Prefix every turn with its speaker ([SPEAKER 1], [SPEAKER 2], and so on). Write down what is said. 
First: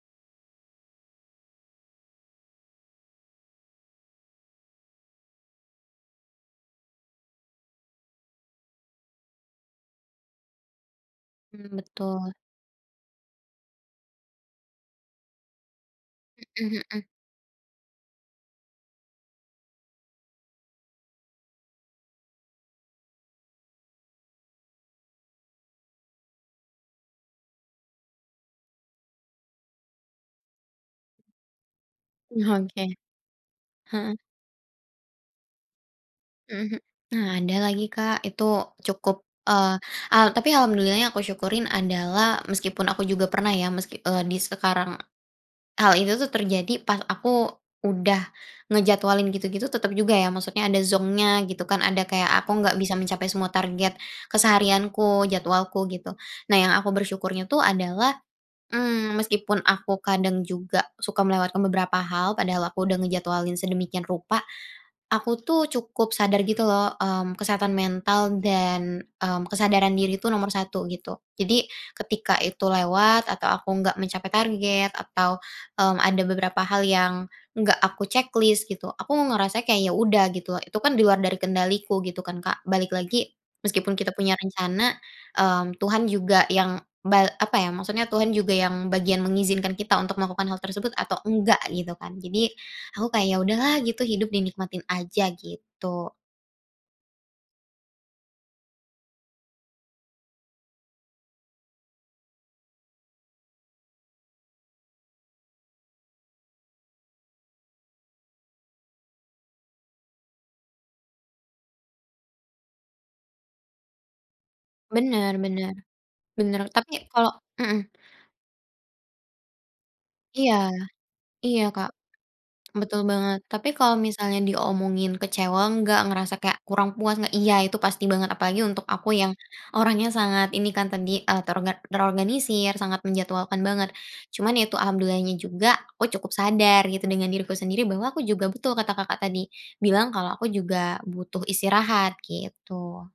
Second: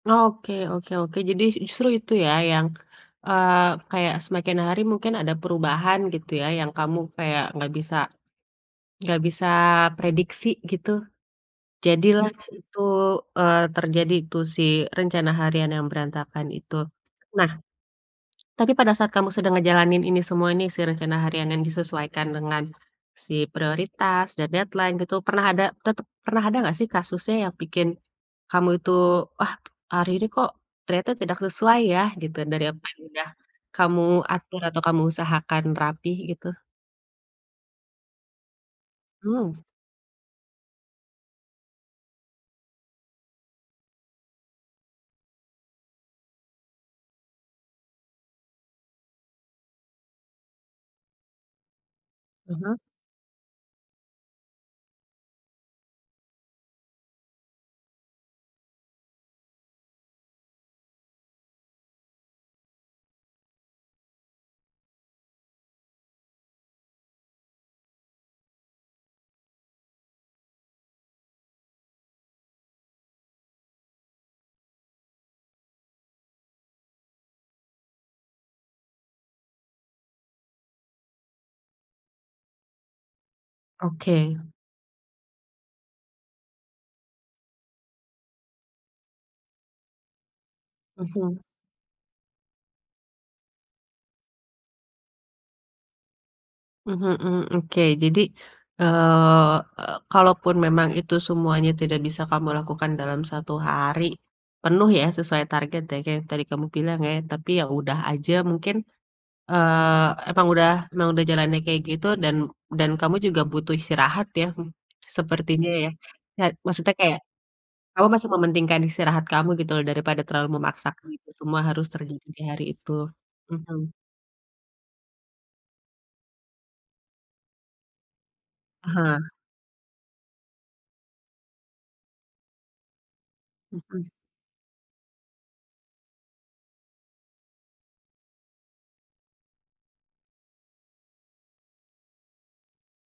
[SPEAKER 1] Oke oke oke, jadi justru itu ya, yang, eee, kayak semakin hari mungkin ada perubahan gitu ya, yang kamu kayak enggak bisa enggak bisa prediksi gitu.
[SPEAKER 2] Mmm,
[SPEAKER 1] Jadilah
[SPEAKER 2] betul.
[SPEAKER 1] itu, eee, terjadi tuh, si rencana harian yang berantakan itu.
[SPEAKER 2] Mhm, hmm.
[SPEAKER 1] Nah, tapi pada saat kamu sedang ngejalanin ini semua ini, si rencana harian yang disesuaikan dengan si prioritas dan deadline gitu, pernah ada, tetep pernah ada gak sih kasusnya yang bikin kamu itu, "Wah, hari ini kok ternyata tidak sesuai ya?" Gitu,
[SPEAKER 2] Wah
[SPEAKER 1] dari apa
[SPEAKER 2] oke,
[SPEAKER 1] yang udah kamu
[SPEAKER 2] heeh.
[SPEAKER 1] atur atau kamu usahakan rapih gitu?
[SPEAKER 2] Mhm, m nah, ada lagi, Kak. Itu cukup,
[SPEAKER 1] Mhm.
[SPEAKER 2] eee, al tapi alhamdulillah-nya aku syukurin adalah, meskipun aku juga pernah ya, meski, eee, di sekarang. Hal itu tuh terjadi, pas aku udah ngejadwalin gitu-gitu, tetap juga ya maksudnya ada zonk-nya, gitu kan. Ada kayak aku enggak
[SPEAKER 1] Heeh.
[SPEAKER 2] bisa mencapai semua target keseharianku, jadwalku, gitu. Nah, yang aku bersyukurnya tuh adalah, mmm, meskipun aku kadang juga suka melewatkan beberapa hal, padahal aku udah ngejadwalin sedemikian rupa, aku tuh cukup sadar gitu loh, mmm, kesehatan mental dan, mmm, kesadaran diri itu nomor 1 gitu. Jadi, ketika itu lewat atau aku enggak mencapai target, atau, mmm, ada beberapa hal yang enggak aku checklist gitu, aku ngerasanya kayak ya udah gitu. Itu kan di luar dari kendaliku gitu kan, Kak. Balik lagi, meskipun kita
[SPEAKER 1] Oke.
[SPEAKER 2] punya rencana, mmm, Tuhan juga yang ba apa ya, maksudnya Tuhan juga yang bagian mengizinkan kita untuk melakukan hal tersebut atau
[SPEAKER 1] Mhm.
[SPEAKER 2] enggak gitu kan. Jadi, aku kayak "Ya udahlah gitu, hidup dinikmatin aja," gitu.
[SPEAKER 1] Mhm mhm. Oke, jadi, eee e kalaupun memang itu semuanya tidak bisa kamu lakukan dalam 1 hari penuh ya, sesuai target ya, kaya yang tadi kamu bilang ya. Tapi ya udah aja, mungkin, eee, emang udah emang udah jalannya kayak gitu dan dan kamu juga butuh istirahat ya
[SPEAKER 2] Benar
[SPEAKER 1] sepertinya
[SPEAKER 2] benar,
[SPEAKER 1] ya. Ca
[SPEAKER 2] benar, tapi
[SPEAKER 1] maksudnya kayak,
[SPEAKER 2] kalau heeh.
[SPEAKER 1] kamu masih mementingkan istirahat kamu gitu loh daripada terlalu
[SPEAKER 2] Iya,
[SPEAKER 1] memaksakan itu semua
[SPEAKER 2] iya,
[SPEAKER 1] harus
[SPEAKER 2] Kak,
[SPEAKER 1] terjadi di hari itu.
[SPEAKER 2] betul banget. Tapi
[SPEAKER 1] Heeh.
[SPEAKER 2] kalau misalnya diomongin kecewa enggak, ngerasa kayak kurang puas enggak? Iya, itu pasti banget. Apalagi untuk aku
[SPEAKER 1] Aha.
[SPEAKER 2] yang orangnya sangat ini kan, terdi eee, terorganisir, sangat menjadwalkan banget.
[SPEAKER 1] Mhm.
[SPEAKER 2] Cuman itu alhamdulilah nya juga, aku cukup sadar gitu dengan diriku sendiri bahwa aku juga betul, kata Kakak tadi bilang, kalau aku juga butuh istirahat, gitu.